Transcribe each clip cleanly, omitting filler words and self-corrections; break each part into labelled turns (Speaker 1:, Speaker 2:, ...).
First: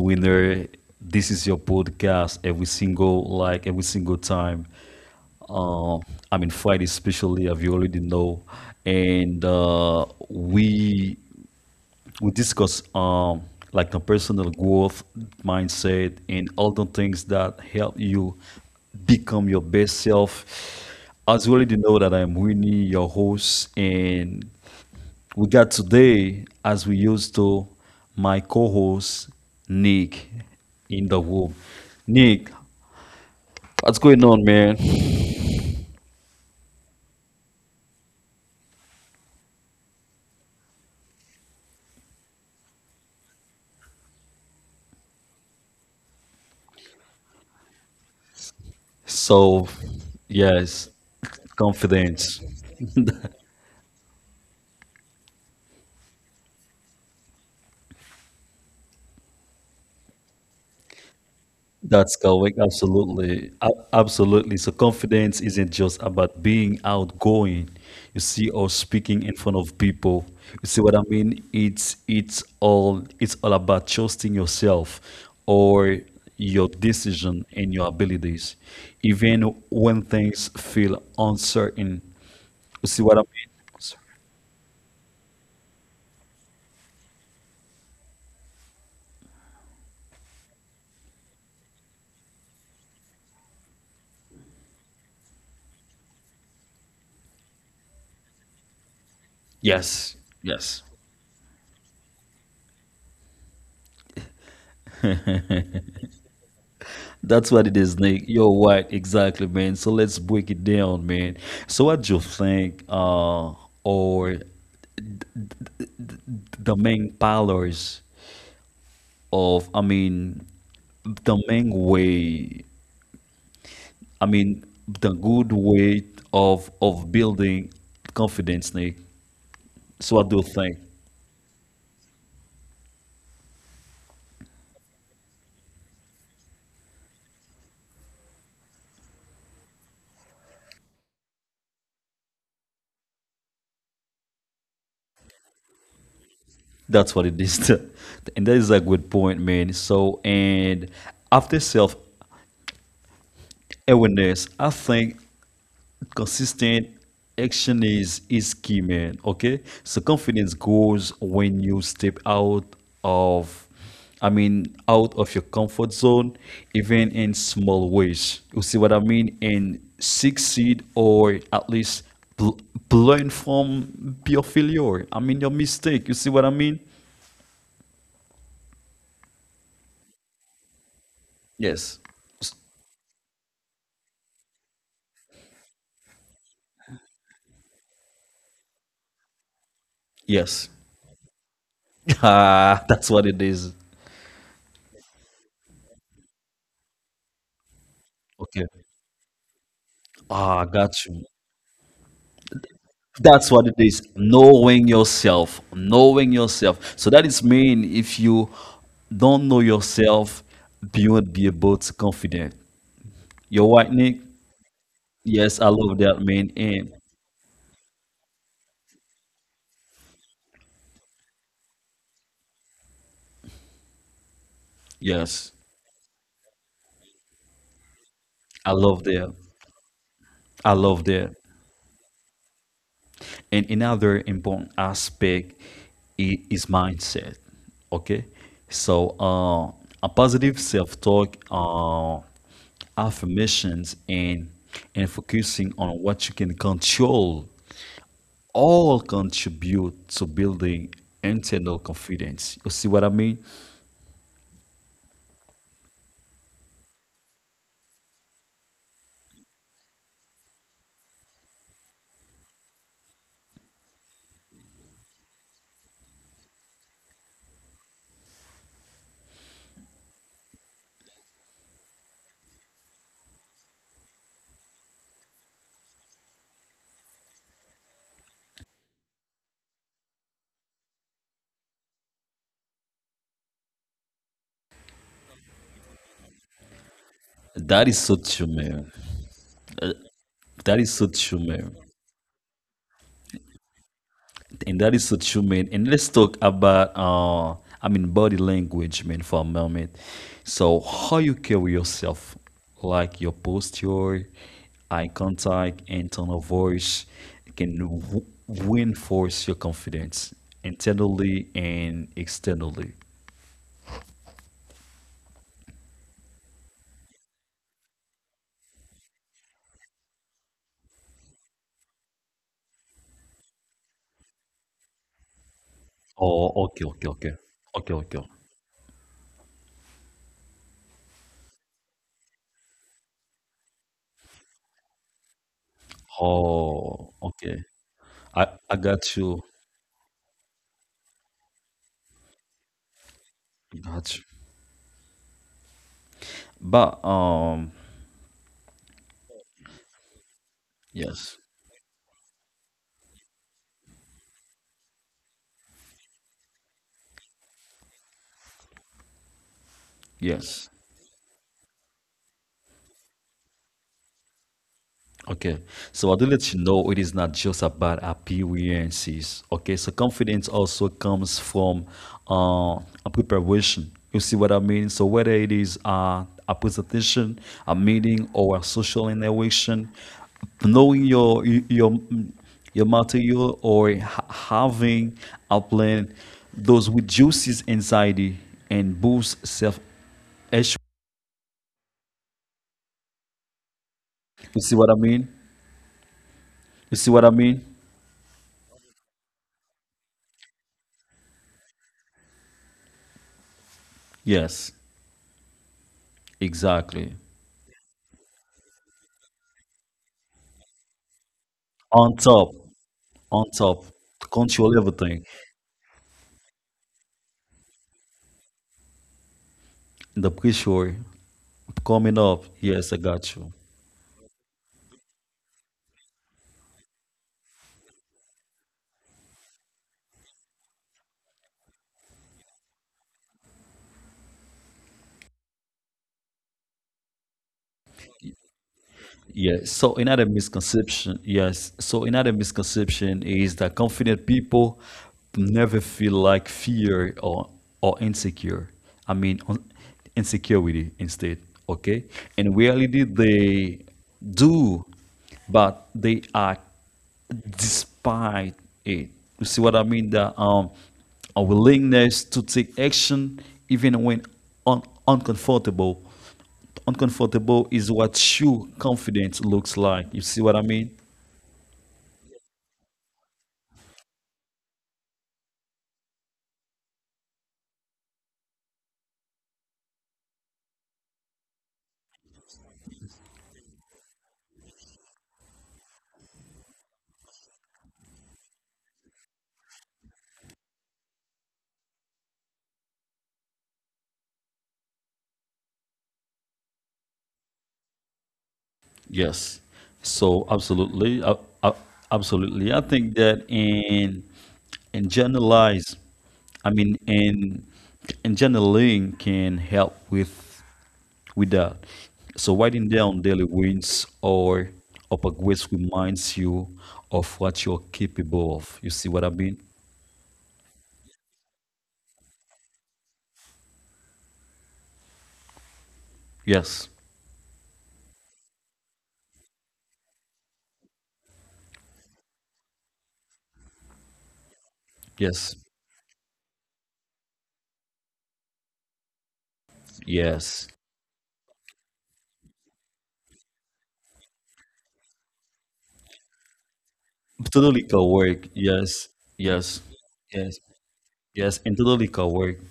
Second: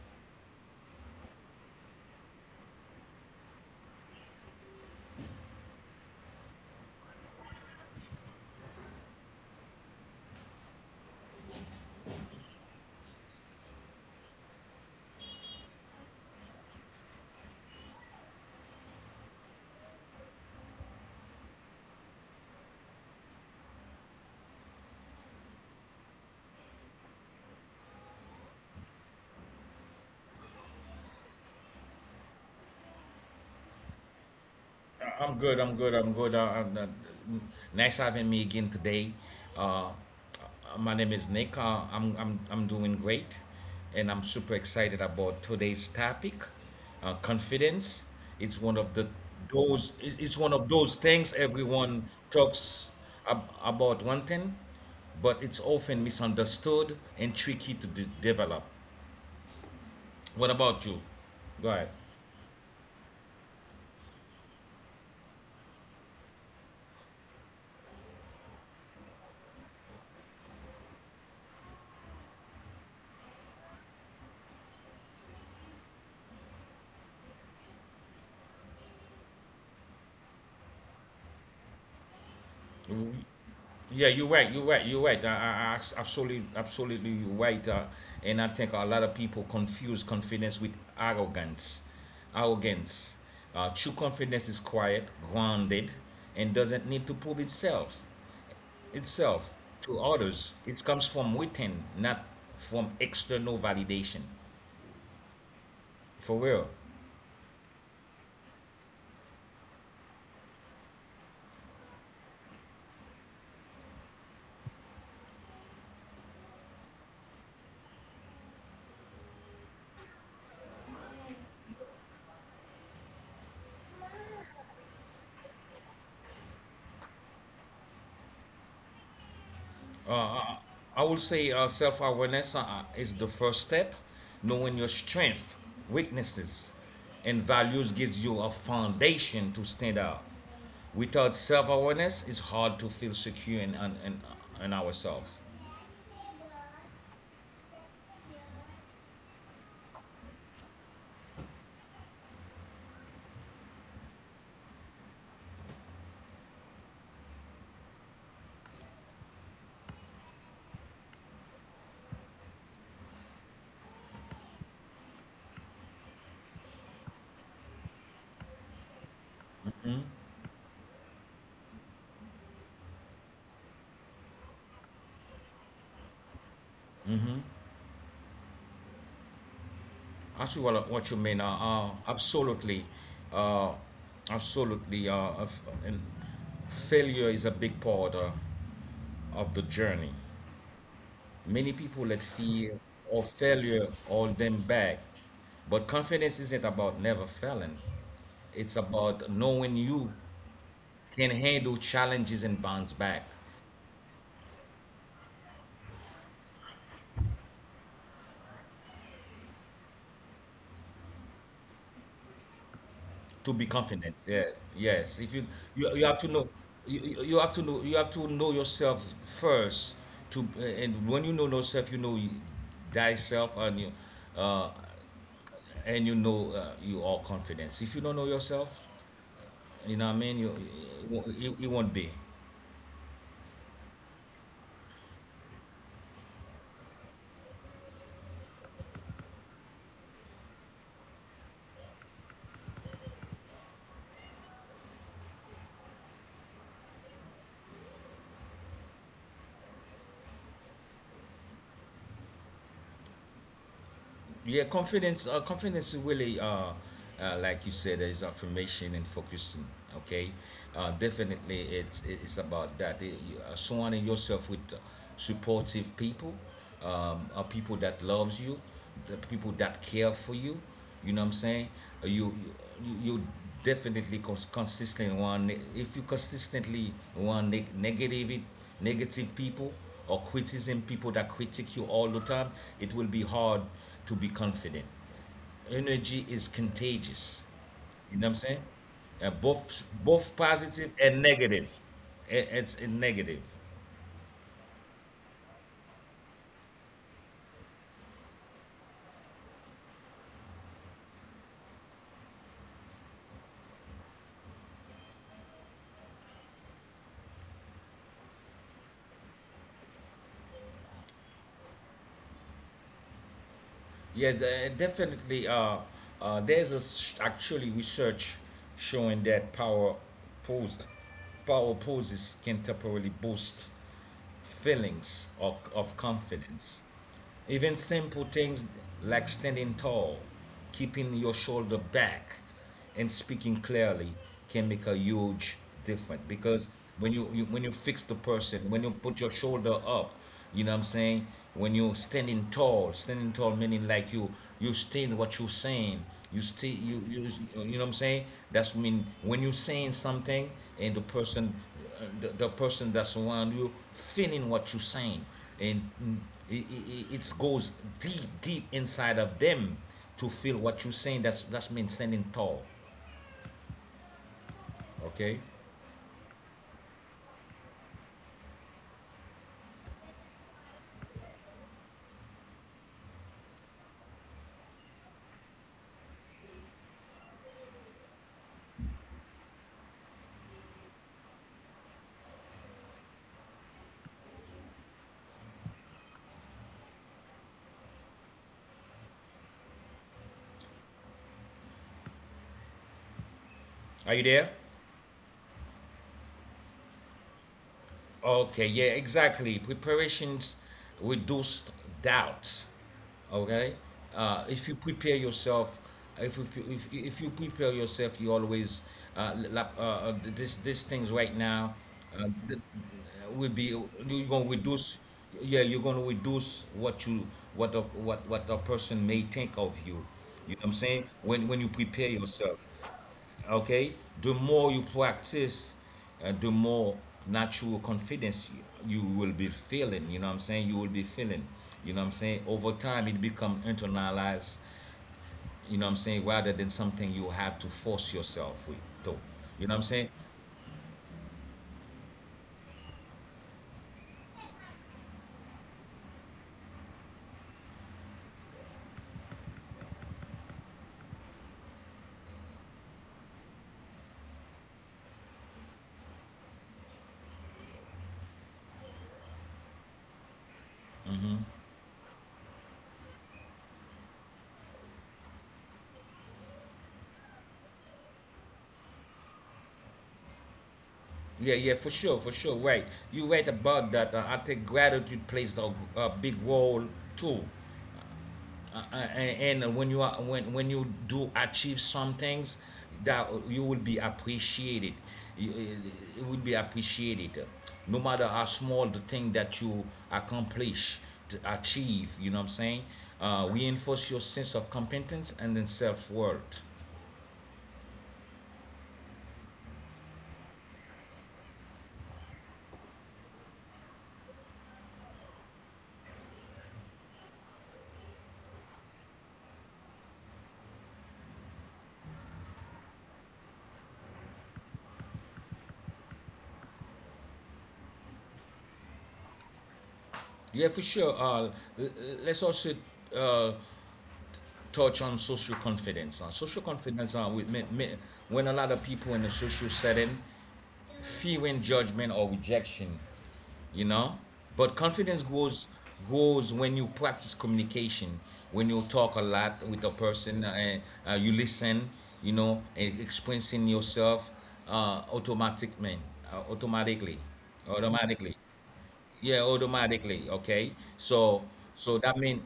Speaker 1: Winner. This is your podcast every single time. Uh, I mean Friday especially, as you already know, and we discuss like the personal growth mindset and all the things that help you become your best self. As you already know that I'm Winnie, your host, and we got today, as we used to, my co-host Nick in the room. Nick, what's going on, man?
Speaker 2: I'm good. I'm, uh, Nice having me again today. My name is Nick. I'm doing great, and I'm super excited about today's topic. Confidence. It's one of the
Speaker 1: So,
Speaker 2: It's one of
Speaker 1: yes,
Speaker 2: those things everyone
Speaker 1: confidence.
Speaker 2: talks about wanting, but it's often misunderstood and tricky to develop. What about you? Go ahead.
Speaker 1: That's correct. Absolutely. Absolutely. So confidence isn't just about being outgoing, you see, or speaking in front of people. You see what I mean? It's all about trusting yourself or your decision and your abilities. Even when things feel uncertain. You see what I mean?
Speaker 2: Yeah, you're right. I absolutely, you're right. And I think a lot of people confuse confidence with arrogance. Arrogance. True confidence is quiet, grounded, and doesn't need to prove itself to
Speaker 1: Yes.
Speaker 2: others.
Speaker 1: Yes.
Speaker 2: It comes from within, not from external validation. For real.
Speaker 1: That's what it is, Nick. You're right, exactly, man. So let's break it down, man. So what do you think, or the main pillars of, the main way, I mean the good way of building confidence, Nick? So what do you think?
Speaker 2: I would say self awareness is the first step. Knowing your strength, weaknesses, and values gives you a foundation to stand out. Without self awareness, it's hard to feel secure in ourselves.
Speaker 1: That's what it is. And that is a good point, man. So, and after self awareness, I think consistent action is key, man. Okay, so confidence grows when you step of out of your comfort zone, even in small ways, you see what I mean, and succeed or at least bl- learn from your failure I mean your mistake. You see what I mean?
Speaker 2: Actually, what you mean,
Speaker 1: Yes. S-
Speaker 2: Absolutely, uh, and failure is a big part of the journey.
Speaker 1: yes.
Speaker 2: Many people let
Speaker 1: Ah,
Speaker 2: fear
Speaker 1: that's what it
Speaker 2: or
Speaker 1: is.
Speaker 2: failure hold them back. But confidence isn't about never failing.
Speaker 1: Okay.
Speaker 2: It's about knowing you
Speaker 1: Ah, got you.
Speaker 2: can handle challenges and bounce back
Speaker 1: That's what it is. Knowing yourself, knowing yourself. So that is mean if you don't know yourself, you won't be able to confident. You're
Speaker 2: to
Speaker 1: right,
Speaker 2: be
Speaker 1: Nick.
Speaker 2: confident. Yeah, yes. If
Speaker 1: Yes, I
Speaker 2: you
Speaker 1: love
Speaker 2: you,
Speaker 1: that,
Speaker 2: you have
Speaker 1: man.
Speaker 2: to know
Speaker 1: And
Speaker 2: you, you you have to know You have to know yourself first to and when you know yourself you know thyself uh,
Speaker 1: yes,
Speaker 2: and you know you are confidence. If you don't know
Speaker 1: I love
Speaker 2: yourself,
Speaker 1: that.
Speaker 2: you know what I mean.
Speaker 1: I
Speaker 2: You
Speaker 1: love that.
Speaker 2: it won't be.
Speaker 1: And another important aspect is mindset. Okay, so a positive self-talk, affirmations, and focusing on what you can control all contribute to building internal confidence. You see what I mean?
Speaker 2: Yeah confidence confidence is really like you said is affirmation and focusing. Okay, definitely it's about that. It- you- surrounding yourself with supportive people, people that loves you, the people that care for you. You know what I'm saying? Uh, You you definitely consistent one. If you consistently want negative people or criticism people that critique you all the time, it will be hard to be confident. Energy is contagious.
Speaker 1: That is so
Speaker 2: You
Speaker 1: true,
Speaker 2: know what I'm saying?
Speaker 1: man.
Speaker 2: Both
Speaker 1: That is so
Speaker 2: positive
Speaker 1: true,
Speaker 2: and
Speaker 1: man.
Speaker 2: negative. It's a negative.
Speaker 1: And that is so true, man. And let's talk about body language, man, for a moment. So how you carry yourself, like your posture, eye contact, and tone of voice can reinforce your confidence internally and externally.
Speaker 2: Yes, definitely. There's a s actually research showing that pose, power poses can temporarily boost feelings of
Speaker 1: Oh, okay,
Speaker 2: confidence.
Speaker 1: okay, okay. Okay,
Speaker 2: Even
Speaker 1: okay.
Speaker 2: simple things like standing tall, keeping your shoulder back, and speaking clearly can make a huge difference. Because
Speaker 1: Oh, okay.
Speaker 2: when you fix the
Speaker 1: I
Speaker 2: person, when
Speaker 1: got
Speaker 2: you put
Speaker 1: you.
Speaker 2: your shoulder up, you know what I'm saying, when you're standing tall. Standing tall meaning
Speaker 1: Got you.
Speaker 2: like you stand what you're saying. You stay
Speaker 1: But um,
Speaker 2: you know what I'm saying. That's mean when you're saying something and
Speaker 1: yes.
Speaker 2: the person that's around you feeling what you're saying, and it goes deep inside of them to
Speaker 1: Yes.
Speaker 2: feel what you're saying. That's mean standing tall.
Speaker 1: Okay,
Speaker 2: Okay,
Speaker 1: so I do let you know it is not just about appearances. Okay, so confidence also comes from uh, a preparation. You see what I mean? So whether it is a presentation, a meeting, or a social interaction, knowing your material or having a plan, those reduces anxiety and boosts self-esteem.
Speaker 2: are you
Speaker 1: You
Speaker 2: there?
Speaker 1: see what I mean? You see what I mean?
Speaker 2: Okay, yeah, exactly. Preparations reduce doubts. Okay,
Speaker 1: Yes,
Speaker 2: if you prepare yourself,
Speaker 1: exactly.
Speaker 2: if you prepare yourself, you always this these things right now.
Speaker 1: On top,
Speaker 2: Uh, th-
Speaker 1: on
Speaker 2: will
Speaker 1: top,
Speaker 2: be, you're gonna
Speaker 1: control
Speaker 2: reduce.
Speaker 1: everything.
Speaker 2: Yeah, you're gonna reduce what you what a person may think of you.
Speaker 1: The
Speaker 2: You know what I'm
Speaker 1: pressure
Speaker 2: saying? When you
Speaker 1: coming
Speaker 2: prepare
Speaker 1: up.
Speaker 2: yourself,
Speaker 1: Yes, I got you.
Speaker 2: okay, the more you practice, the more natural confidence you will be feeling. You will be feeling. You know what I'm saying Over time, it become internalized. You know what I'm saying Rather than something you have to force yourself with, though.
Speaker 1: Yeah.
Speaker 2: You
Speaker 1: So
Speaker 2: know what I'm
Speaker 1: another
Speaker 2: saying
Speaker 1: misconception, yes. So another misconception is that confident people never feel like fear or insecure. I mean, un- Insecurity instead. Okay. In reality, they do, but they are despite it. You see what I mean? That a willingness to take action even when un- uncomfortable uncomfortable is what true confidence looks like. You see what I mean?
Speaker 2: Yeah, for sure, right. You right about that. I think gratitude plays a big role too. And when you are, when you do achieve some things, that you will be appreciated it will be appreciated, no matter how small the thing that you accomplish to achieve. You know what I'm saying? Uh, reinforce your sense of competence and then self-worth.
Speaker 1: Yes. So absolutely, uh, absolutely. I think that in generalize, I mean in in journaling can help with that. So writing down daily wins or upper grades reminds you of what you're capable of. You see what I mean?
Speaker 2: Yeah for sure. Let's also uh, touch on social confidence.
Speaker 1: Yes.
Speaker 2: When a lot of people in a social setting fearing judgment or rejection, you know. But confidence
Speaker 1: Yes.
Speaker 2: grows when you practice communication, when you talk a lot with a
Speaker 1: Yes.
Speaker 2: person. Uh, you listen, you know, and expressing yourself. uh, automatic man Automatically.
Speaker 1: Totally co-work.
Speaker 2: automatically
Speaker 1: Yes. Yes. Yes.
Speaker 2: okay,
Speaker 1: Yes.
Speaker 2: so
Speaker 1: And totally
Speaker 2: so that
Speaker 1: co-work.
Speaker 2: means.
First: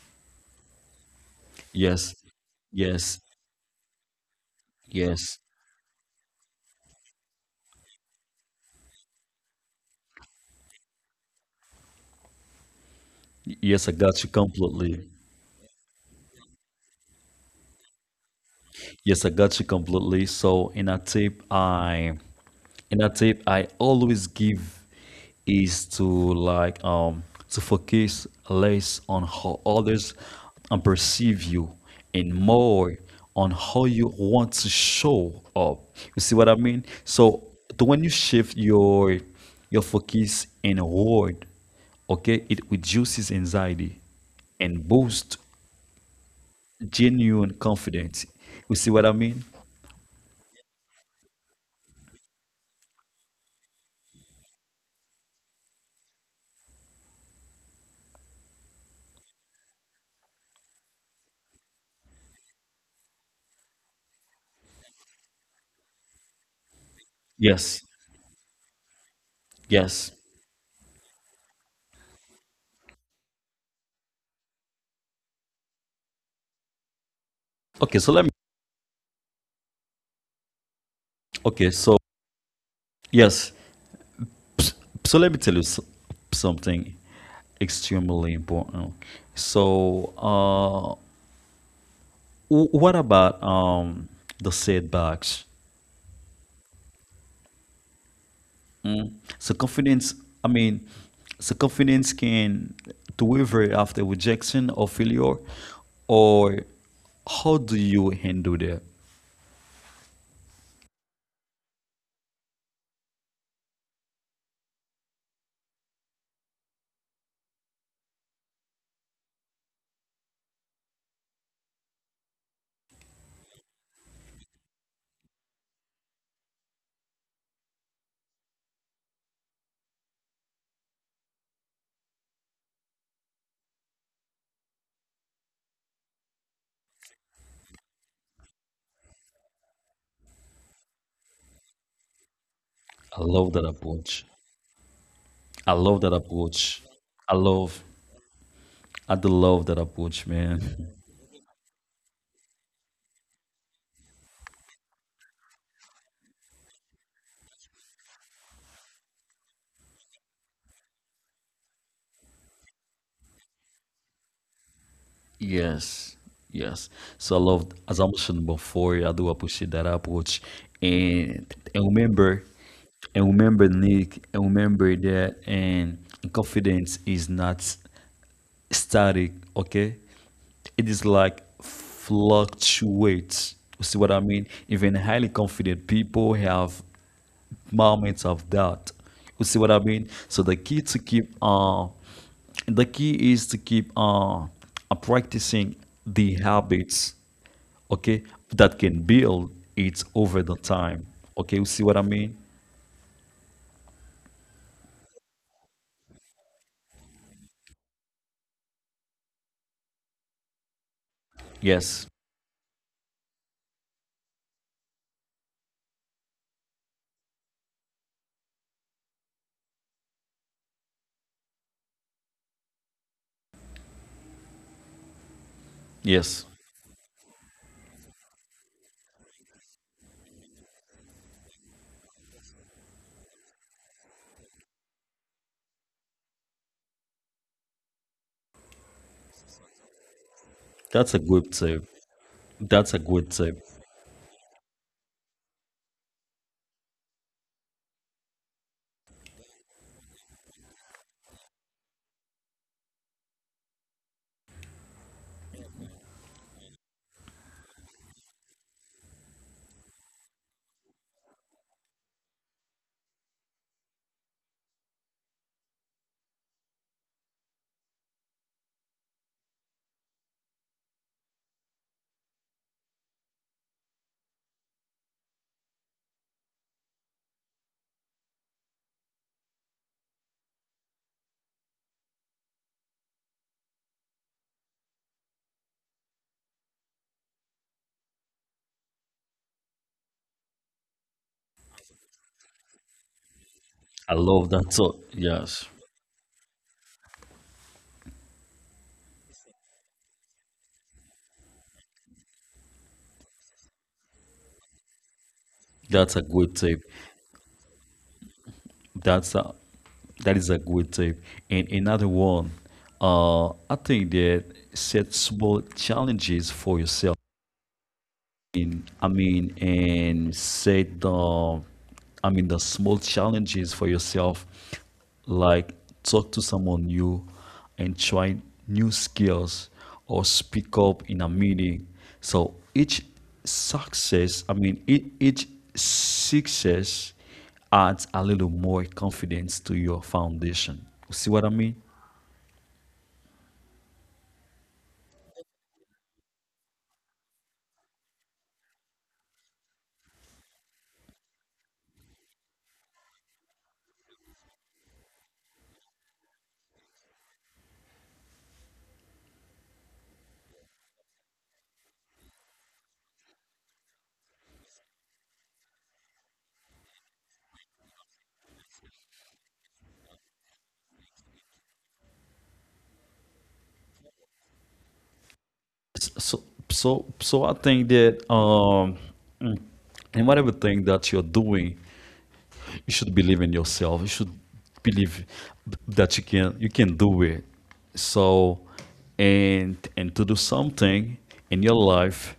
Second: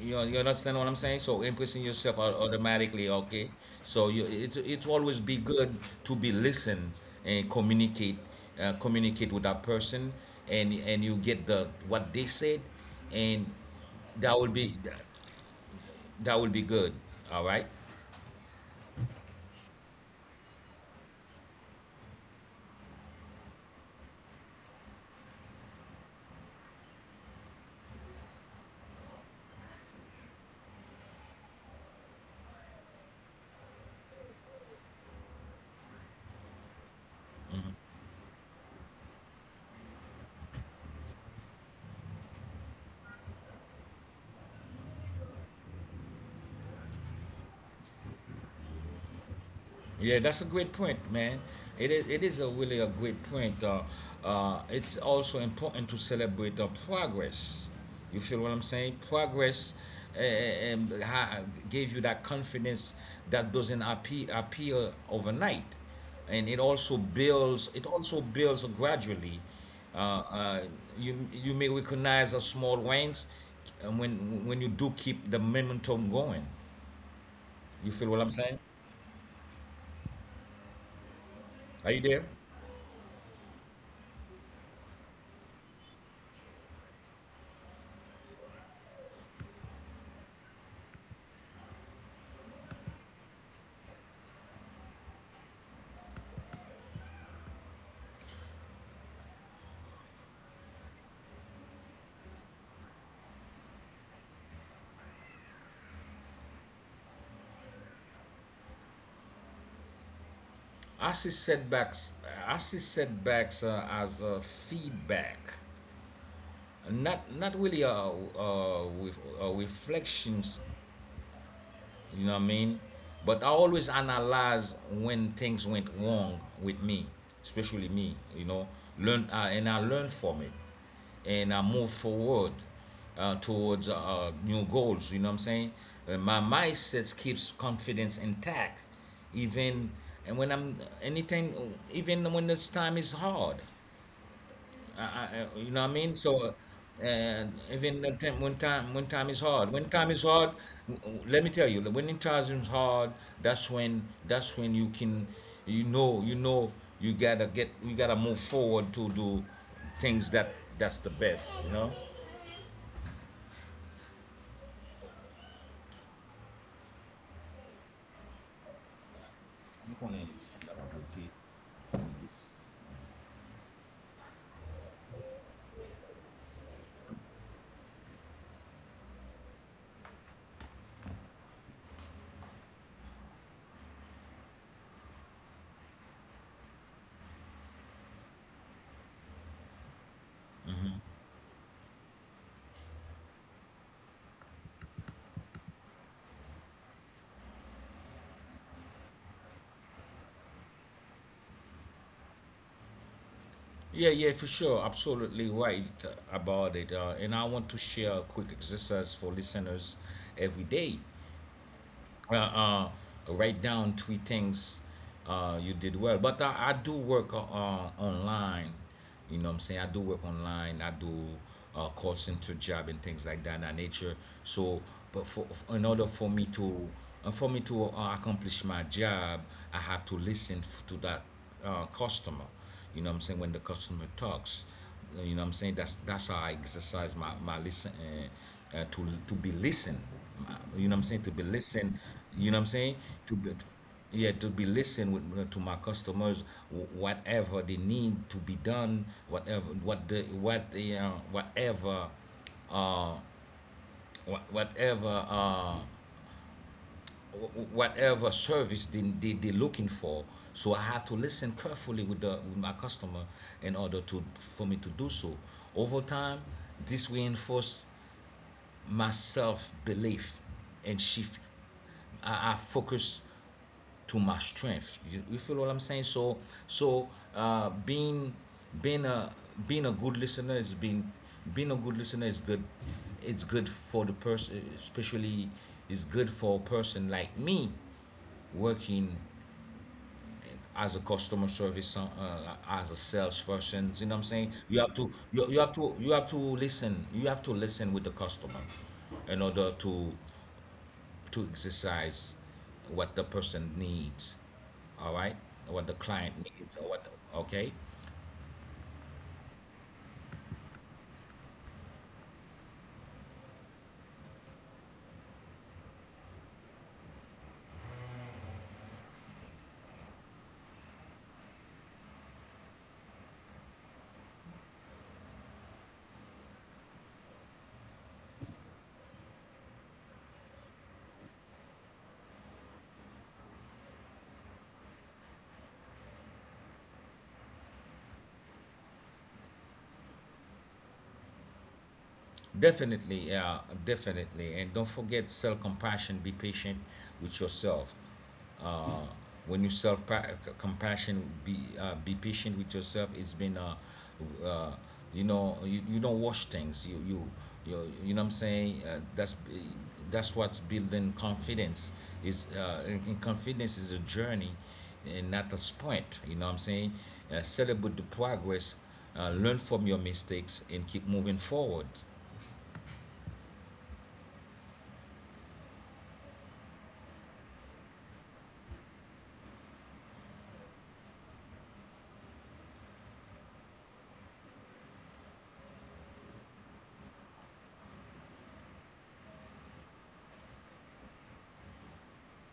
Speaker 2: You understand what I'm saying? So impressing
Speaker 1: Yes.
Speaker 2: yourself automatically,
Speaker 1: Yes.
Speaker 2: okay? It's always be
Speaker 1: Yes.
Speaker 2: good to be listen and communicate, communicate with that person, and you get the what they said, and
Speaker 1: Yes. I got you
Speaker 2: that will be
Speaker 1: completely.
Speaker 2: that will be good. All right.
Speaker 1: Yes, I got you completely. So in a tip I always give is to like to focus less on how others and perceive you and more on how you want to show up. You see what I mean? So when you shift your focus inward, okay, it reduces anxiety and boosts genuine confidence. You see what I mean?
Speaker 2: Yeah, that's a great point, man. It is a really a great point. It's also important to celebrate the progress. You feel what I'm saying? Progress. uh, um, ha- Gave you that confidence, that doesn't appear overnight, and
Speaker 1: Yes.
Speaker 2: It also builds gradually.
Speaker 1: Yes.
Speaker 2: Uh, uh, you you may recognize a small wins when you do keep the momentum going.
Speaker 1: Okay, so let
Speaker 2: You
Speaker 1: me,
Speaker 2: feel what I'm saying?
Speaker 1: okay, so
Speaker 2: Are you there?
Speaker 1: yes. So let me tell you something extremely important. So what about the setbacks? Mm? So confidence, I mean so confidence can to waver after rejection or failure, or how do you handle that?
Speaker 2: I see setbacks. I see setbacks as feedback, not really, with, reflections, you know what I mean? But I always analyze when things went wrong with me, especially me. You know, learn and I learned from it, and I move forward towards new goals. You know what I'm saying? My mindset keeps confidence intact, even and when I'm anything, even when this
Speaker 1: I
Speaker 2: time is
Speaker 1: love that
Speaker 2: hard.
Speaker 1: approach.
Speaker 2: I,
Speaker 1: I
Speaker 2: I,
Speaker 1: love
Speaker 2: you
Speaker 1: that
Speaker 2: know what I mean?
Speaker 1: approach.
Speaker 2: So,
Speaker 1: I love,
Speaker 2: and even the time,
Speaker 1: I do
Speaker 2: when
Speaker 1: love
Speaker 2: time
Speaker 1: that
Speaker 2: is hard,
Speaker 1: approach, man.
Speaker 2: let me tell you, when it time is hard, that's when you can, you know, you gotta move forward to do things that that's the best, you know.
Speaker 1: Yes, yes. So I love, as I mentioned before, I do appreciate that approach. And and remember, and remember, Nick, and remember that, and confidence is not static. Okay, it is like fluctuates. You see what I mean? Even highly confident people have moments of doubt. You see what I mean? So the key is to keep practicing the habits, okay, that can build it over the time. Okay, you see what I mean?
Speaker 2: Yeah, for sure. Absolutely right about it. And I want to share a quick exercise for listeners every day.
Speaker 1: Yes.
Speaker 2: Uh, uh, write down three things you did well. But I do work online. You know what I'm saying? I do work online. I do call center job and things like that, that nature. So, but for in order for me
Speaker 1: Yes.
Speaker 2: to accomplish my job, I have to listen to that customer. You know what I'm saying? When the customer talks, you know what I'm saying, that's how I exercise my listen, to be listened. You know what I'm saying To
Speaker 1: That's a
Speaker 2: be
Speaker 1: good
Speaker 2: listened.
Speaker 1: tip.
Speaker 2: You know what I'm saying
Speaker 1: That's a
Speaker 2: to
Speaker 1: good
Speaker 2: be to-
Speaker 1: tip.
Speaker 2: yeah to be listened with, to my customers. Whatever they need to be done, whatever what the whatever. uh, wha- whatever uh, Whatever service they're looking for. So I have to listen carefully with the with my customer in order to for me to do so. Over time, this reinforced my self belief and shift. I focus to my strength. You feel what I'm saying? So uh, being being a Being a good listener is being being a good listener is good. It's good for the person, especially it's good for a person like me working as a customer service, as a salesperson. You know what I'm
Speaker 1: I loo
Speaker 2: saying?
Speaker 1: love that. So yes,
Speaker 2: You have to listen. With the customer, in order to exercise what the person needs. All right, what the
Speaker 1: that's
Speaker 2: client
Speaker 1: a good
Speaker 2: needs or
Speaker 1: tip.
Speaker 2: what. Okay,
Speaker 1: That's a, that is a good tip. And another one, I think that set small challenges for yourself, mean, I mean, and set the, I mean, the small challenges for yourself, like talk to someone new, and try new skills, or speak up in a meeting. So each success, each success adds a little more confidence to your foundation. See what I mean?
Speaker 2: definitely, definitely. And don't forget self compassion. Be patient with yourself. Uh, when you self pa- compassion, Be be patient with yourself. It's been, uh, you know, you don't wash things. You know what I'm saying. That's what's building confidence. Is And confidence is a journey, and not a sprint. You know what I'm saying. Celebrate the progress, learn from your mistakes, and keep moving forward.
Speaker 1: So, so I think that mm, in whatever thing that you're doing, you should believe in yourself. You should believe that you can do it. So, and to do something in your life,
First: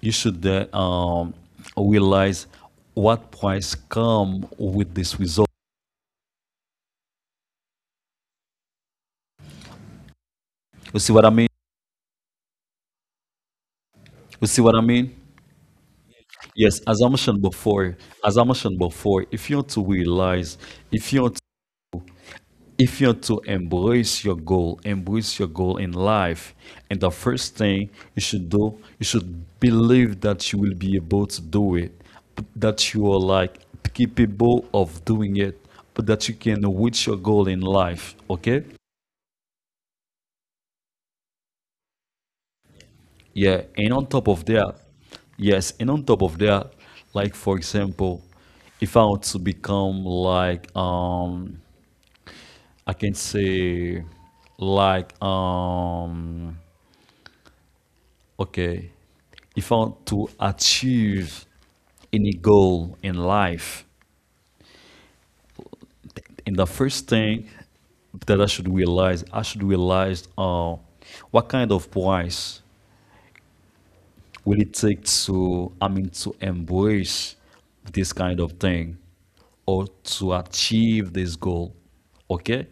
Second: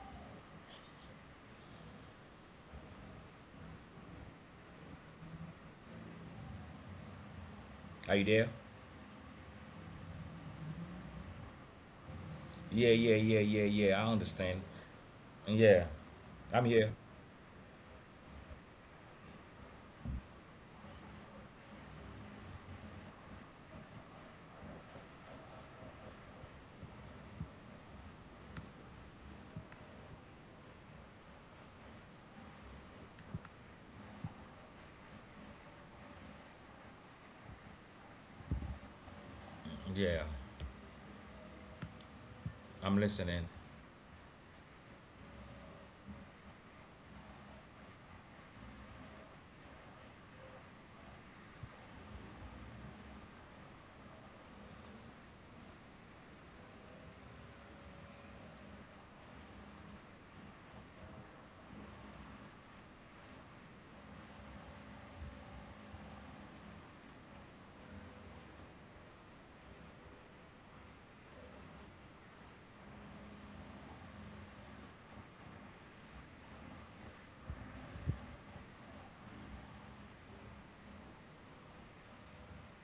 Speaker 1: you should realize what price come with this result.
Speaker 2: Are you there?
Speaker 1: You see what I mean?
Speaker 2: Yeah, I
Speaker 1: You
Speaker 2: understand.
Speaker 1: see what I mean?
Speaker 2: Yeah, I'm
Speaker 1: Yes,
Speaker 2: here.
Speaker 1: as I mentioned before, as I mentioned before, if you want to realize, if you want, if you're to embrace your goal in life, and the first thing you should do, you should believe that you will be able to do it, that you are like capable of doing it, but that you can reach your goal in life. Okay?
Speaker 2: Yeah, I'm listening.
Speaker 1: Yeah. And on top of that, yes, and on top of that, like for example, if I want to become like I can say like okay. If I want to achieve any goal in life, and the first thing that I should realize what kind of price will it take to, I mean, to embrace this kind of thing or to achieve this goal. Okay?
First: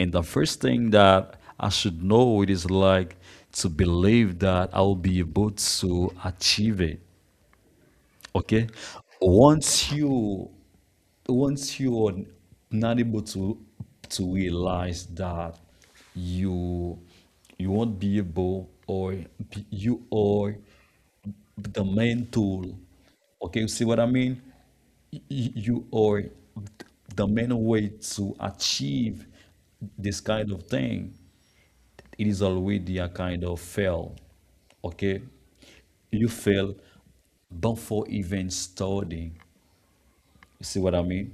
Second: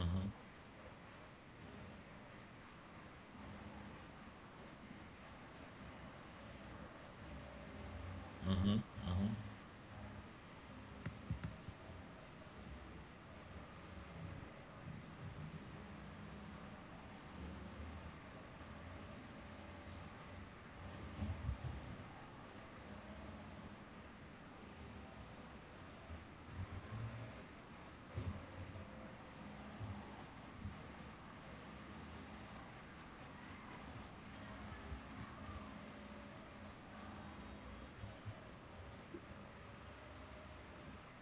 Speaker 1: And the first thing that I should know it is like to believe that I will be able to achieve it. Okay.
Speaker 2: Mm-hmm.
Speaker 1: Once you, once you're not able to realize that you you won't be able or you are the main tool. Okay, you see what I mean? You are the main way to achieve this kind of thing, it is already a kind of fail. Okay? You fail before even starting. You see what I mean?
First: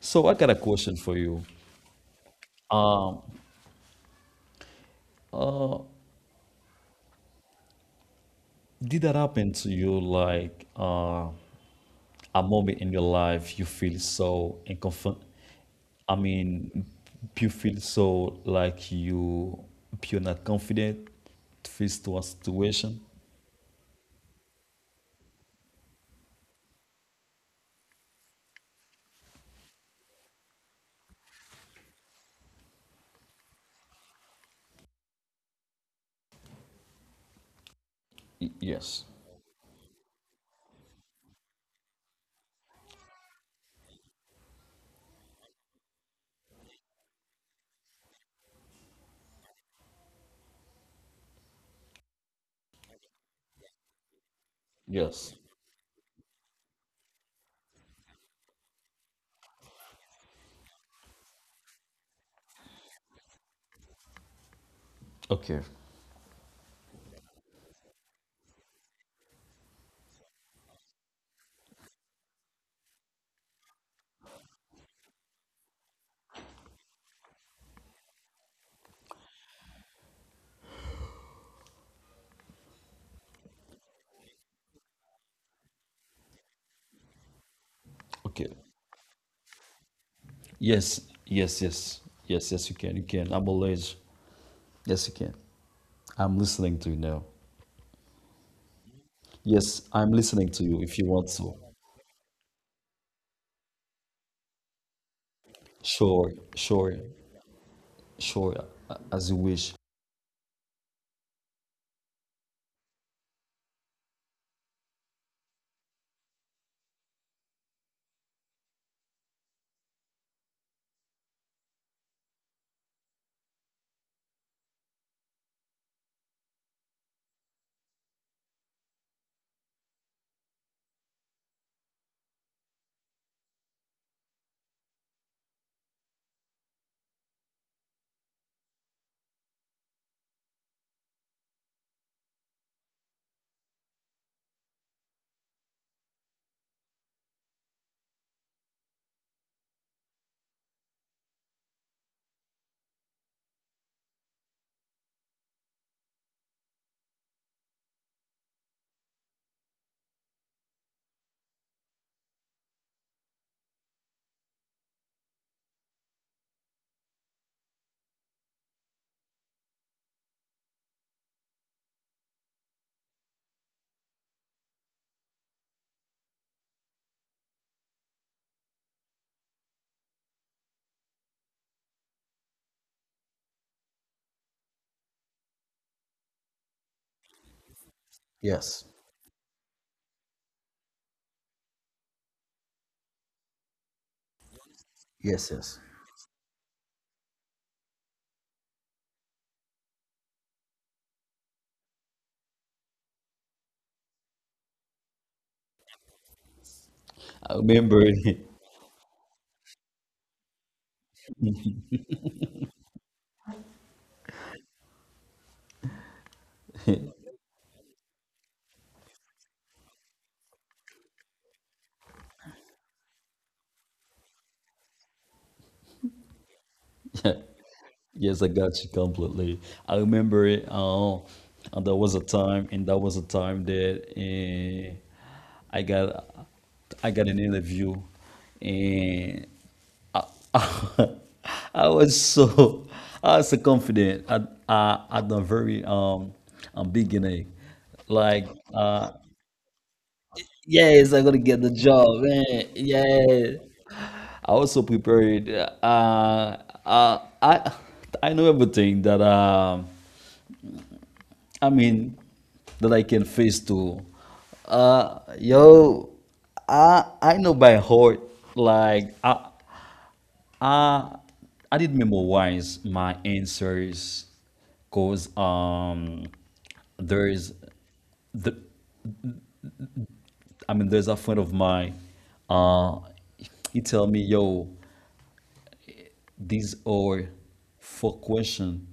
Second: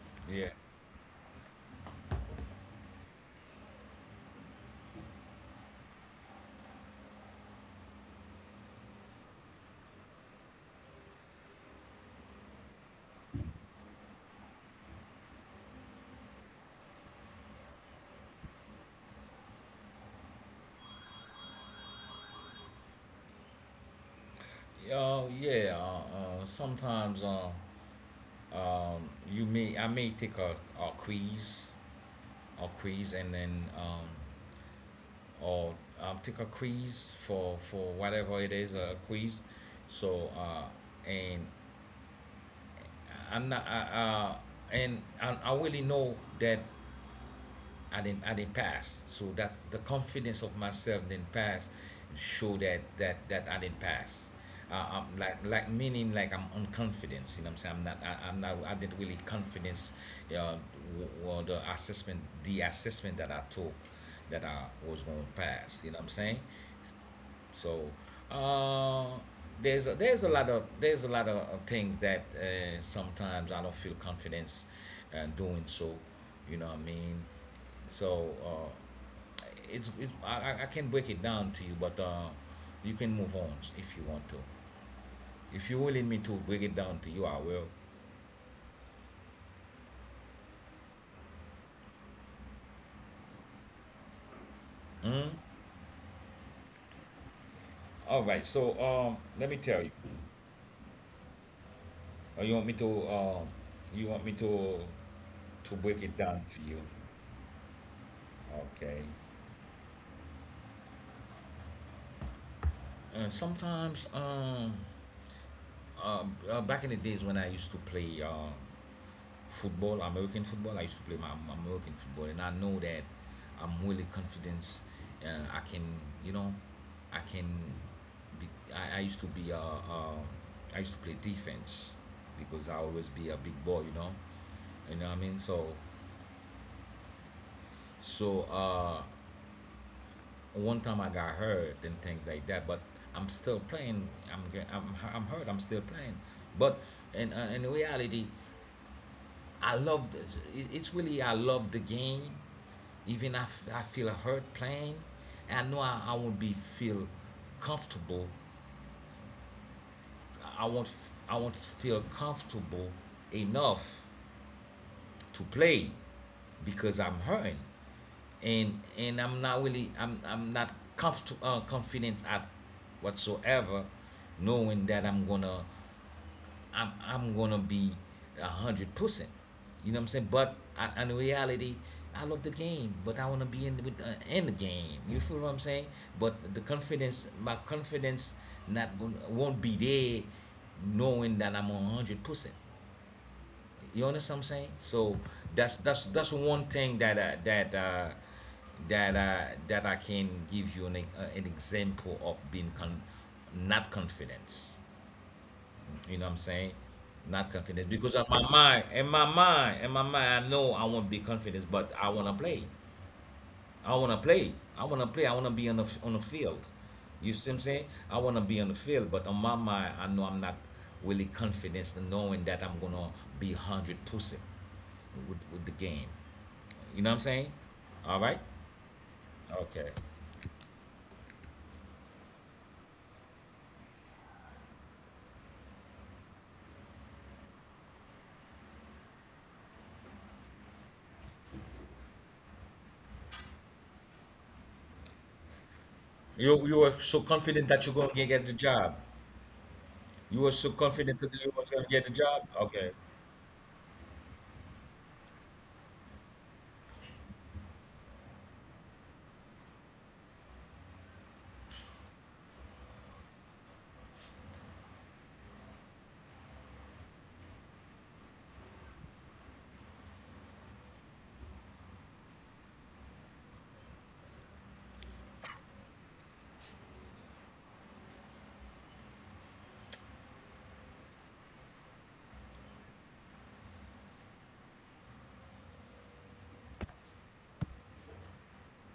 Speaker 1: So I
Speaker 2: Yeah.
Speaker 1: got a question for you. Um, did that happen to you like a moment in your life you feel so inconfort? I mean, you feel so like you're not confident face to a situation?
Speaker 2: Oh, yeah. Sometimes You may, I may take a quiz, and then or take a quiz for whatever it is, a
Speaker 1: Yes.
Speaker 2: quiz. So and I'm not. I really know that I didn't pass. So that the confidence of myself didn't pass, show that I didn't pass. Uh, I'm
Speaker 1: Yes.
Speaker 2: like, meaning like I'm unconfident. You know what I'm saying? I'm not, I didn't really confidence. Uh, well, the assessment that I took, that I was going to
Speaker 1: Okay.
Speaker 2: pass. You know what I'm saying? So uh, there's a lot of there's a lot of things that sometimes I don't feel confidence doing so. You know what I mean? So can break it down to you, but you can move on if you want to. If you're willing me to break it down to you, I will.
Speaker 1: Okay. Yes, yes, yes, yes, yes. You can, you can. I'm always. Yes, you
Speaker 2: Mhm.
Speaker 1: can. I'm listening to you now.
Speaker 2: All right. So let me tell
Speaker 1: Yes,
Speaker 2: you.
Speaker 1: I'm listening to you. If you want to,
Speaker 2: You want me to you want me to break it
Speaker 1: sure,
Speaker 2: down for you?
Speaker 1: sure, sure,
Speaker 2: Okay.
Speaker 1: as you wish.
Speaker 2: Sometimes uh, back in the days when I used to play. Football, American football. I used to play my American football, and I know that I'm really confident. I can, you know, I can. Be, I used to be I used to play defense because I always be a big boy, you know what I mean. So one time I got hurt and things like that, but I'm still playing. I'm hurt. I'm still playing, but in reality, I love this. It's really I love the game. Even if I feel hurt playing, and I know I won't be feel comfortable. I won't feel comfortable enough to play because I'm hurting, and I'm not really I'm not comfortable confident at whatsoever, knowing that I'm gonna be 100%. You know what I'm saying? But I, in reality, I love the game, but I wanna be in with in the game. You feel what I'm saying? But the confidence, my confidence,
Speaker 1: Yes,
Speaker 2: not going to won't be there, knowing that I'm 100%. You understand what I'm saying? So
Speaker 1: yes, yes.
Speaker 2: that's one thing that I can give you an example of being not confidence. You know what I'm saying? Not
Speaker 1: I
Speaker 2: confident
Speaker 1: remember
Speaker 2: because of
Speaker 1: it.
Speaker 2: my mind. In my mind, I know I won't be confident, but I want to play. I want to play. I want to play. I want to be on the field. You see what I'm saying? I want to be on the field, but on my mind, I know I'm not really confident in knowing that I'm gonna be 100% with the game. You know what I'm saying? All right.
Speaker 1: Yes, I got you completely.
Speaker 2: Okay.
Speaker 1: I remember it. And there was a time, and that was a time that I got, I got an interview, and I was so I was so confident at the very
Speaker 2: You were so
Speaker 1: beginning,
Speaker 2: confident that you're gonna
Speaker 1: like
Speaker 2: get the job.
Speaker 1: uh
Speaker 2: You were so
Speaker 1: yes,
Speaker 2: confident
Speaker 1: I'm
Speaker 2: that
Speaker 1: gonna
Speaker 2: you
Speaker 1: get
Speaker 2: were
Speaker 1: the
Speaker 2: gonna get
Speaker 1: job,
Speaker 2: the job.
Speaker 1: man.
Speaker 2: Okay.
Speaker 1: Yeah, I was so prepared. uh, uh I I know everything that I mean that I can face too. Yo I know by heart, like I I did memorize my answers, because there is, there's a friend of mine. uh he tell me, yo, these are four question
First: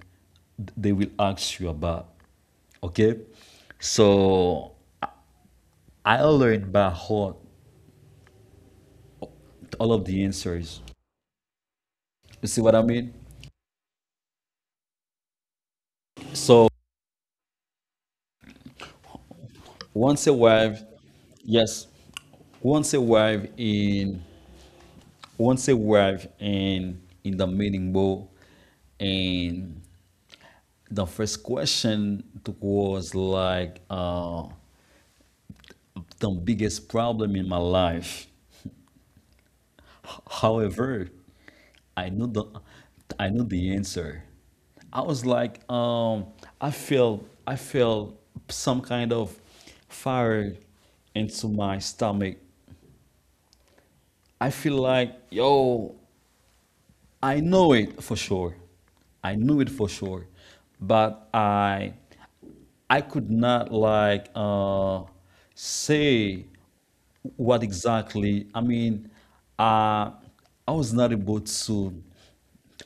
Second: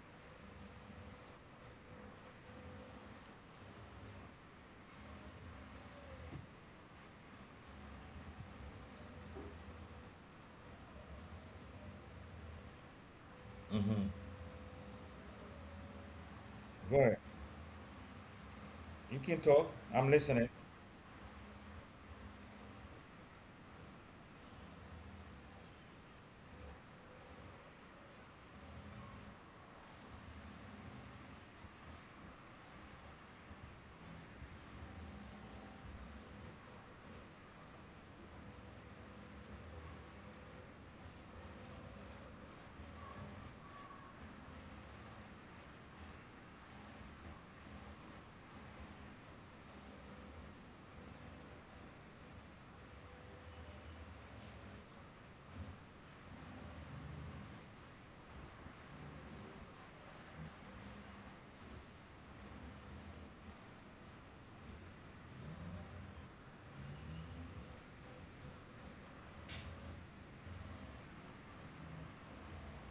Speaker 1: they will ask you about. Okay, so I learned by heart all of the answers. You see what I mean? So
Speaker 2: Go ahead. You can talk. I'm
Speaker 1: once
Speaker 2: listening.
Speaker 1: arrived yes once arrived in once you arrive in the meeting bowl, and the first question was like the biggest problem in my life. However, i knew the I knew the answer. I was like I feel, some kind of fire into my stomach. I feel like, yo, I know it for sure. I knew it for sure, but I could not like say what exactly. Uh, I was not able to.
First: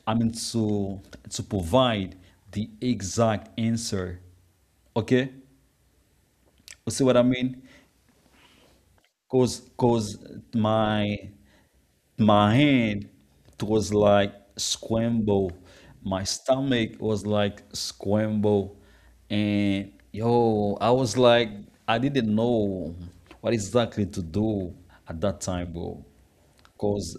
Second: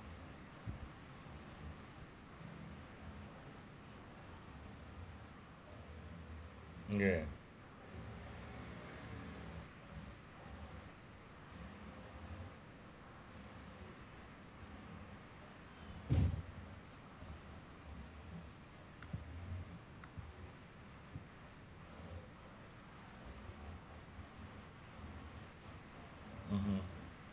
Speaker 1: I mean to to provide the exact answer. Okay, you see what
Speaker 2: Yeah.
Speaker 1: I mean? Cause my my hand, it was like scramble, my stomach was like scramble, and yo, I was like, I didn't know what exactly to do at that time, bro, because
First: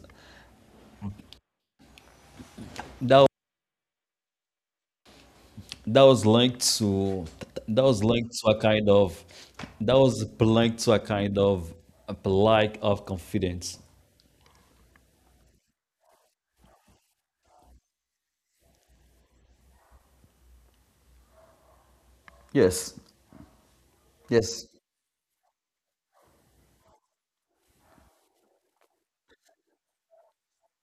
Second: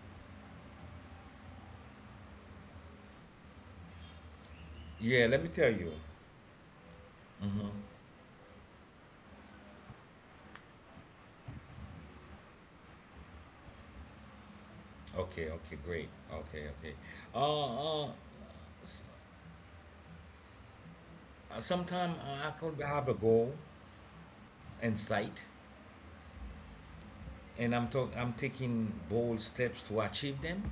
Speaker 1: that
Speaker 2: Yeah, let me tell you.
Speaker 1: that was linked to that was linked to a kind of that was linked to a kind of a lack of confidence.
Speaker 2: Okay, okay, great. Okay, okay. Uh, uh, s- sometime I could
Speaker 1: Yes,
Speaker 2: have a goal
Speaker 1: yes,
Speaker 2: and sight, and I'm taking bold steps to achieve them.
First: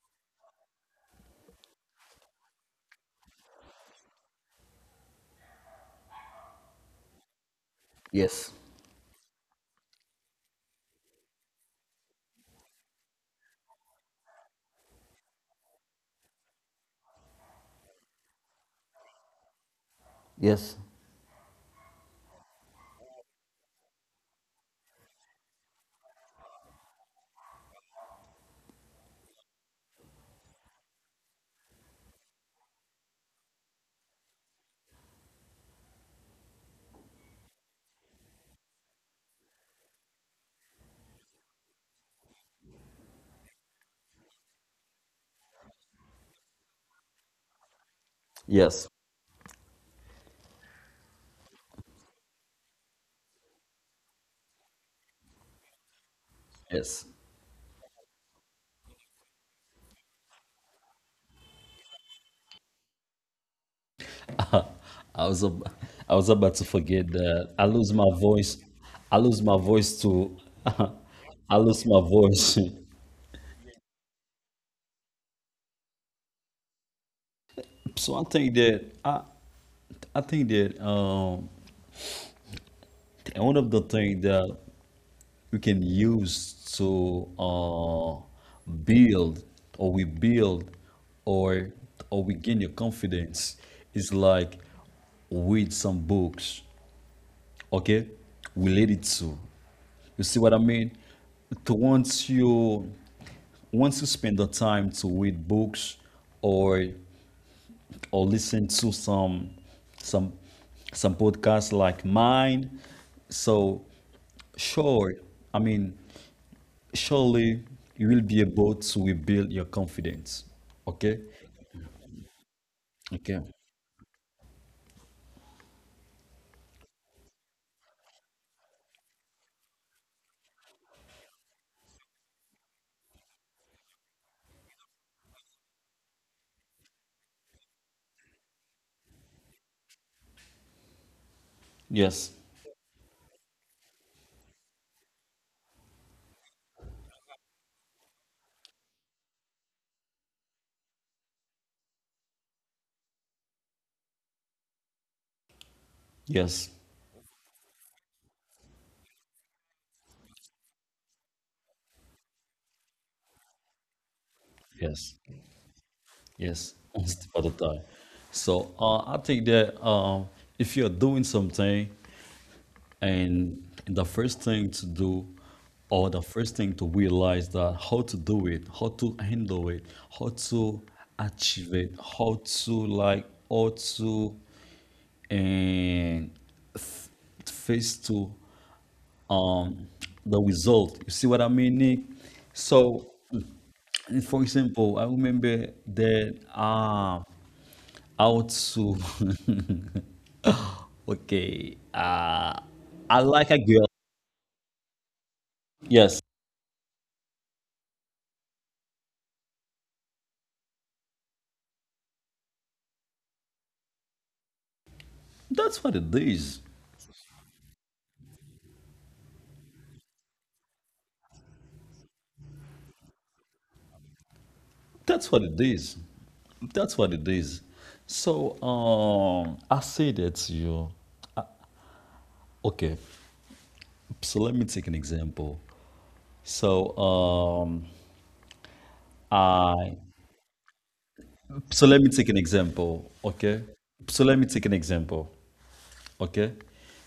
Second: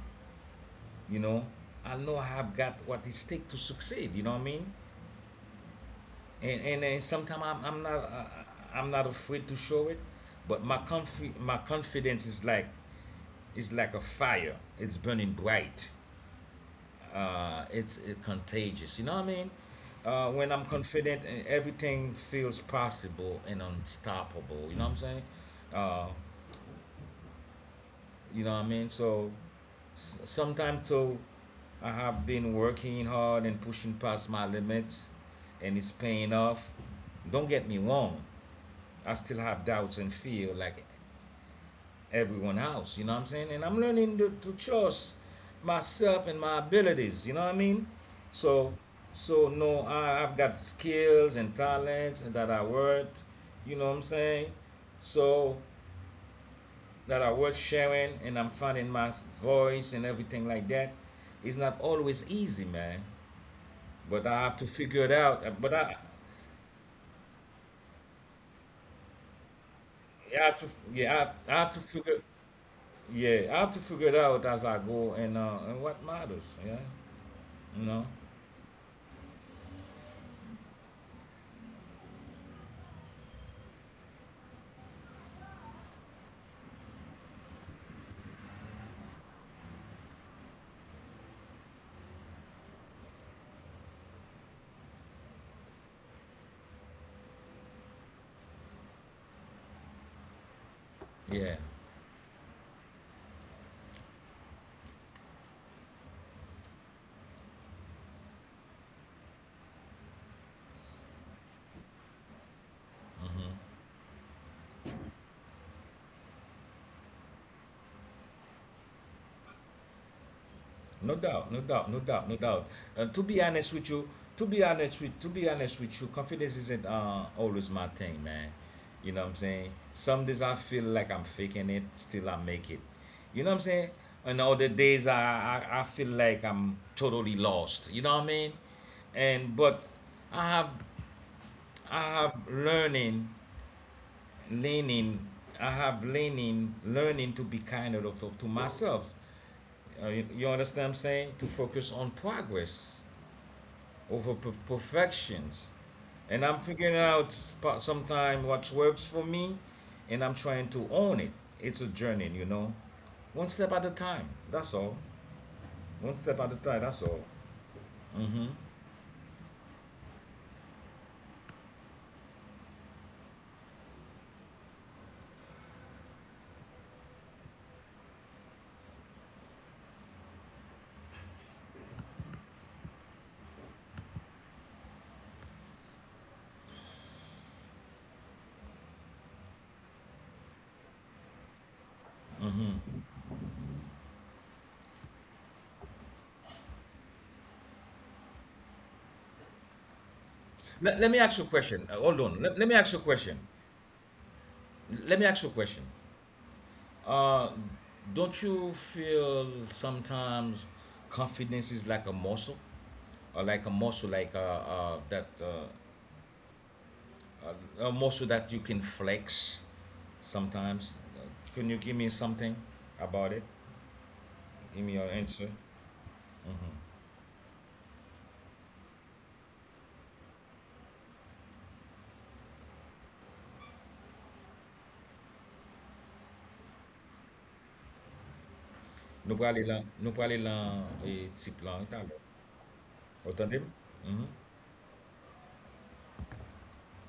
Speaker 2: You know I have got what it takes to succeed. You know what I mean? And and sometimes
Speaker 1: yes,
Speaker 2: I'm not afraid to show it, but my confidence is like a fire. It's burning bright it's it contagious. You know what I mean? When I'm
Speaker 1: yes,
Speaker 2: confident, and everything feels possible and unstoppable. You know what I'm saying? Uh, you know what I mean? So sometimes too, I have been working hard and pushing past my limits, and it's paying off. Don't get me wrong. I still have doubts and feel like everyone else. You know what I'm saying? And I'm learning to trust myself and my abilities. You know what I mean? So,
Speaker 1: yes,
Speaker 2: so no, I've got skills and talents that I work. You know what I'm saying? So
Speaker 1: yes.
Speaker 2: that I work sharing and I'm finding my voice and everything like that. It's not always easy, man. But I have to figure it
Speaker 1: I was
Speaker 2: out. Uh,
Speaker 1: ab-
Speaker 2: But I,
Speaker 1: I was about to forget that I lose my voice. I lose my voice to
Speaker 2: I have to, I
Speaker 1: I
Speaker 2: have to
Speaker 1: lose my
Speaker 2: figure,
Speaker 1: voice.
Speaker 2: yeah, I have to figure it out as I go and what matters, yeah, you know,
Speaker 1: So I think that one of the things that we can use to build or we build or or we gain your confidence is like read some books, okay, related to. You see what I mean?
Speaker 2: yeah.
Speaker 1: To once you spend the time to read books or or listen to some some podcasts like mine, so sure, I mean surely you will be able to rebuild your confidence.
Speaker 2: No
Speaker 1: Okay?
Speaker 2: doubt, no doubt, no doubt, no doubt. To be
Speaker 1: Okay.
Speaker 2: honest with you, to be honest with to be honest with you, confidence isn't always my thing, man. You know what I'm saying? Some days I feel like I'm faking it, still I make it. You know what I'm saying? And other days I feel like I'm totally lost. You know what I mean? And but I have I
Speaker 1: Yes.
Speaker 2: have learning, leaning. I have leaning, learning to be kinder of to myself. You understand what I'm saying? To focus on progress over perfections. And I'm
Speaker 1: Yes.
Speaker 2: figuring out sometime what works for me, and I'm trying to own it. It's a journey, you know. One step at a time. That's all.
Speaker 1: Yes.
Speaker 2: One step at a time.
Speaker 1: Yes,
Speaker 2: That's
Speaker 1: one
Speaker 2: all.
Speaker 1: step at a time. So I think that if you're doing something, and the first thing to do, or the first thing to realize, that how to do it, how to handle it, how to achieve it, how to like, how to and f- face to um, the result. You see what I mean, Nick? So, for example, I remember that. Aotsu.
Speaker 2: Let me ask you a
Speaker 1: Okay.
Speaker 2: question. Hold on. Let me ask you a
Speaker 1: I
Speaker 2: question.
Speaker 1: like a girl.
Speaker 2: Let me ask you a question.
Speaker 1: Yes.
Speaker 2: Uh, don't you feel sometimes confidence is like a muscle, or like a muscle,
Speaker 1: That's what it is.
Speaker 2: a muscle that you can flex? Sometimes. Can you give me something about it? Give me your
Speaker 1: That's what
Speaker 2: answer.
Speaker 1: it is. That's what it is. So I say that to you. Okay. So let me take an example. So I.
Speaker 2: Nou prale lan e tip
Speaker 1: So
Speaker 2: lan
Speaker 1: let me
Speaker 2: italè.
Speaker 1: take an example.
Speaker 2: Otande?
Speaker 1: Okay.
Speaker 2: Mm-hmm,
Speaker 1: So let me take an example. Okay.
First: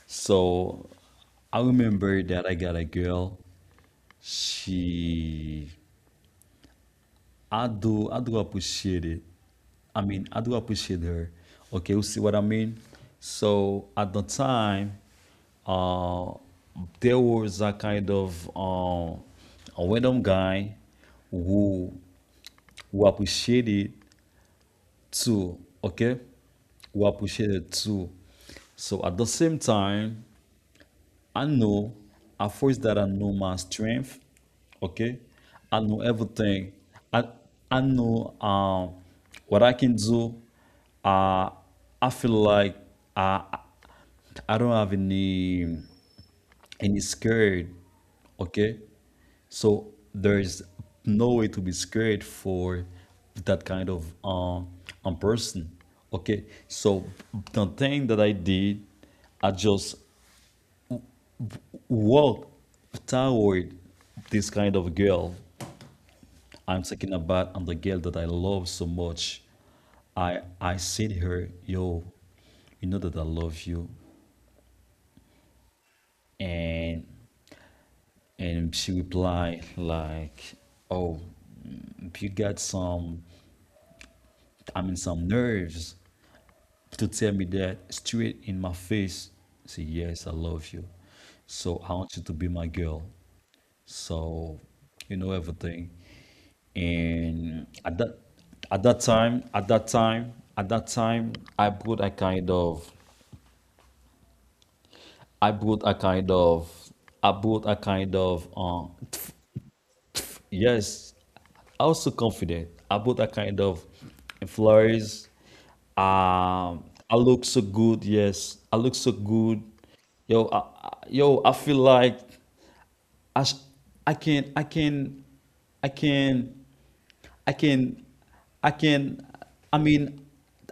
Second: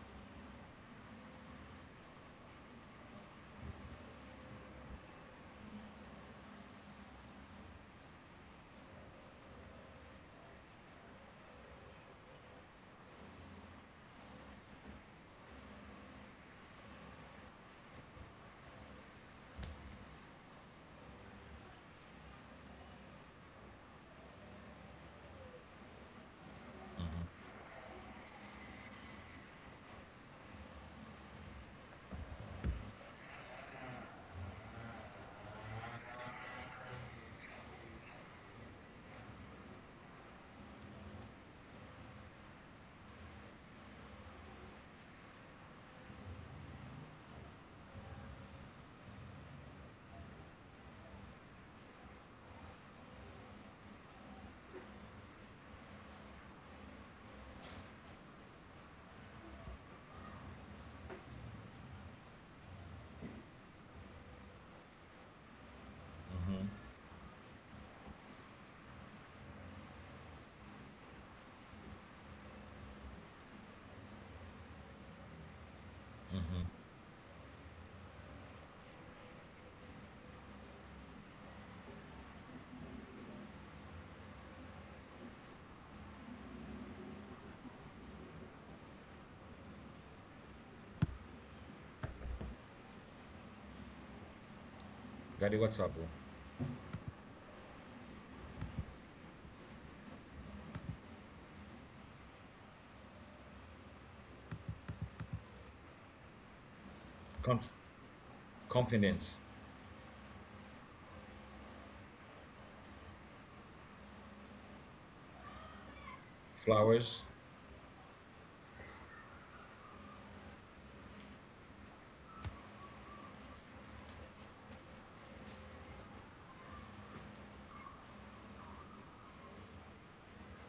Speaker 1: So I remember that I got a girl, she I do appreciate it. I mean, I do appreciate her. Okay, you see what I mean? So at the time, uh, there was a kind of a random guy who who appreciated too. Okay, who appreciated too. So at the same time, I know a force that I know my strength, okay? I know everything. I I know what I can do. Uh, I feel like I I don't have any scared, okay? So there's no way to be scared for that kind of person. Okay. So the thing that I did, I just walk toward this kind of girl.
Speaker 2: mm-hmm,
Speaker 1: I'm talking about, and the girl that I love so much. I said her, yo, you know that I love you.
Speaker 2: mm-hmm.
Speaker 1: And she replied like, oh, mm, you got some, I mean, some nerves to tell me that straight in my face. Say, yes, I love you. So I want you to be my girl. So you know
Speaker 2: Gade
Speaker 1: everything.
Speaker 2: WhatsApp
Speaker 1: And at that time, I brought a kind of I brought a kind of I brought
Speaker 2: Conf
Speaker 1: a kind of um.
Speaker 2: confidence,
Speaker 1: Yes, I was so confident about that kind of flurries. Um, I
Speaker 2: flowers.
Speaker 1: look so good. Yes, I look so good. Yo, yo, I feel like I, sh- I can, I can, I can, I can, I can. I mean,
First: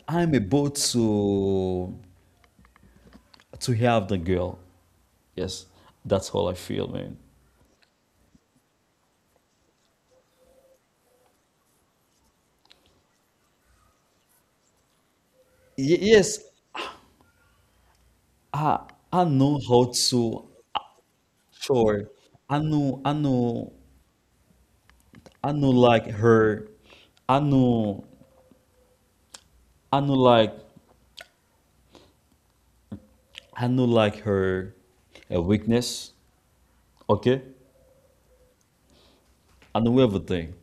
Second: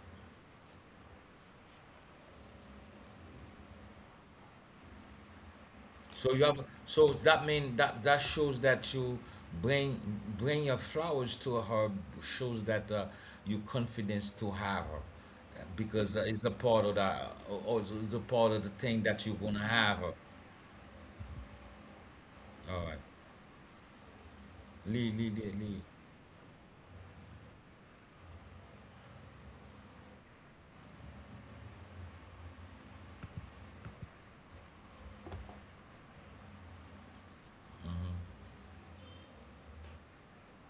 Speaker 1: I'm about to have the girl. Yes, that's
Speaker 2: So you
Speaker 1: all I
Speaker 2: have,
Speaker 1: feel,
Speaker 2: so
Speaker 1: man.
Speaker 2: that mean that that shows that you bring bring your flowers to her shows that you confidence to have her because
Speaker 1: Yes,
Speaker 2: it's a part of that, or it's a part of the
Speaker 1: I
Speaker 2: thing
Speaker 1: I
Speaker 2: that you're
Speaker 1: know
Speaker 2: gonna
Speaker 1: how
Speaker 2: have her.
Speaker 1: to. Sure. I
Speaker 2: All right.
Speaker 1: knew I knew
Speaker 2: Lee, Lee, Lee,
Speaker 1: I knew
Speaker 2: Lee.
Speaker 1: like her I knew I knew like I knew like her weakness. Okay? I knew everything.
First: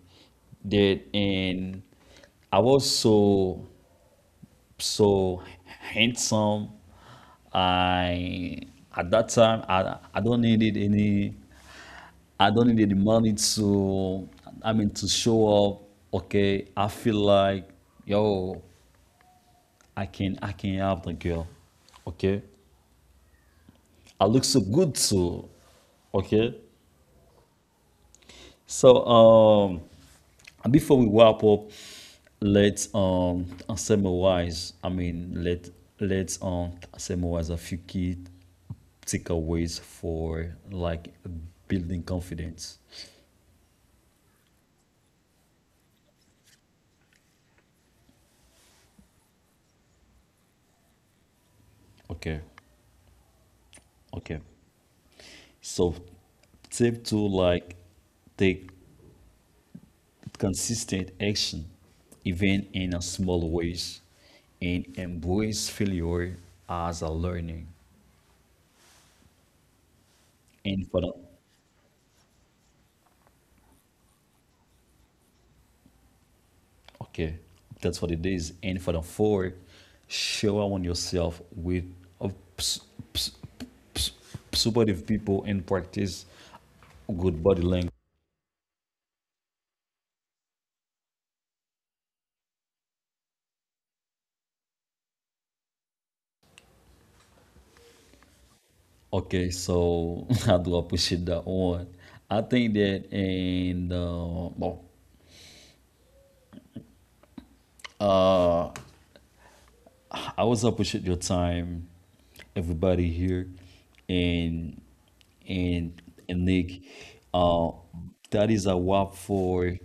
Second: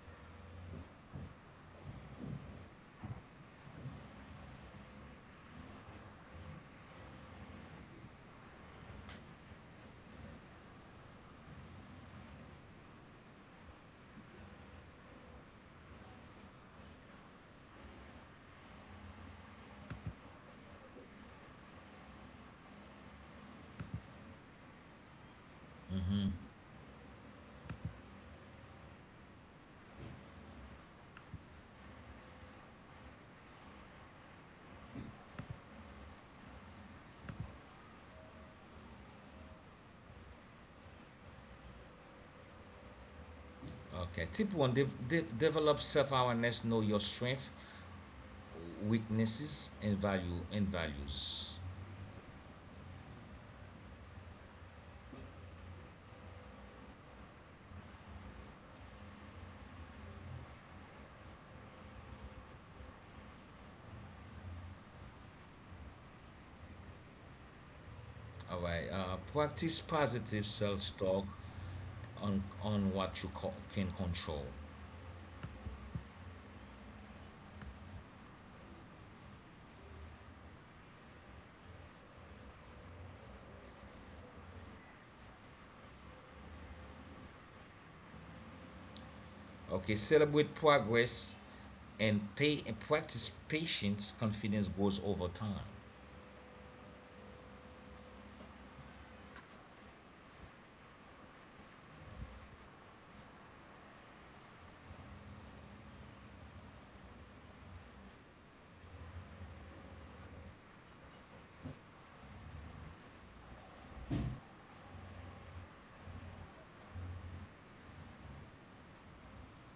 Speaker 1: That and I was so so handsome. I At that time, I don't needed any, I don't need the money to, I mean, to show up. Okay, I feel like yo, I can help the girl. Okay. I look so good too. Okay. So um, before we wrap up, let's summarize. I mean, let's summarize a few key takeaways for like building confidence.
Speaker 2: Okay. Tip one: develop self-awareness. Know your strength, weaknesses, and values.
Speaker 1: Okay. Okay. So tip two, like take consistent action, even in a small ways, and embrace failure as a learning.
Speaker 2: All right. Practice positive
Speaker 1: And for the
Speaker 2: self-talk on what you can control.
Speaker 1: okay, that's what it is. And for the four, show up on yourself with a ps- ps- ps- supportive people and practice good body language.
Speaker 2: Okay. Celebrate progress and pay and practice patience. Confidence grows over time.
Speaker 1: Okay, so I do appreciate that one. I think that, and well, uh, I was up with shit your time, everybody here, and and and Nick. Uh, that is a wrap for,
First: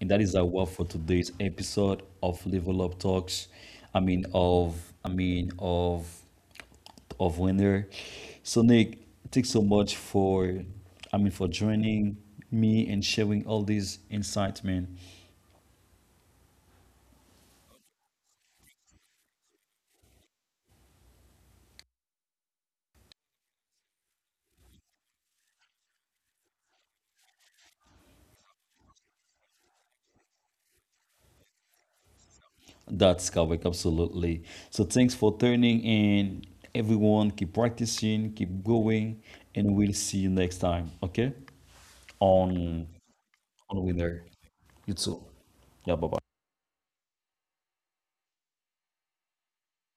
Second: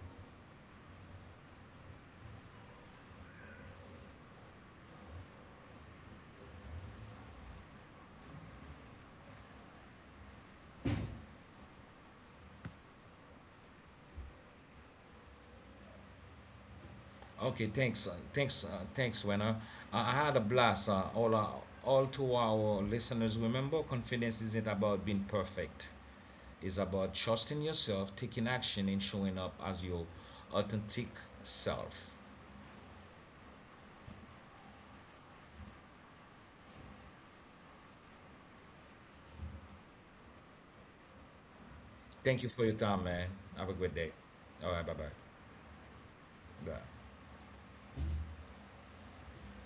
Speaker 1: and that is a wrap for today's episode of Level Up Talks. I mean of I mean of of winter. So Nick, thanks so much for, I mean, for joining me and sharing all these insights, man.
Speaker 2: Okay. Thanks. Thanks. Thanks, Wena. I had a blast. All to our listeners. Remember, confidence isn't about being perfect. Is about trusting yourself, taking action, and showing up as your authentic self.
Speaker 1: That's correct, absolutely. So thanks for tuning in. Everyone, keep practicing, keep going, and we'll see you next time, okay?
Speaker 2: Thank you for your
Speaker 1: On
Speaker 2: time, man. Have a
Speaker 1: on
Speaker 2: good day.
Speaker 1: Winner.
Speaker 2: All right,
Speaker 1: You
Speaker 2: bye-bye.
Speaker 1: too. Yeah, bye bye.
Speaker 2: Bye.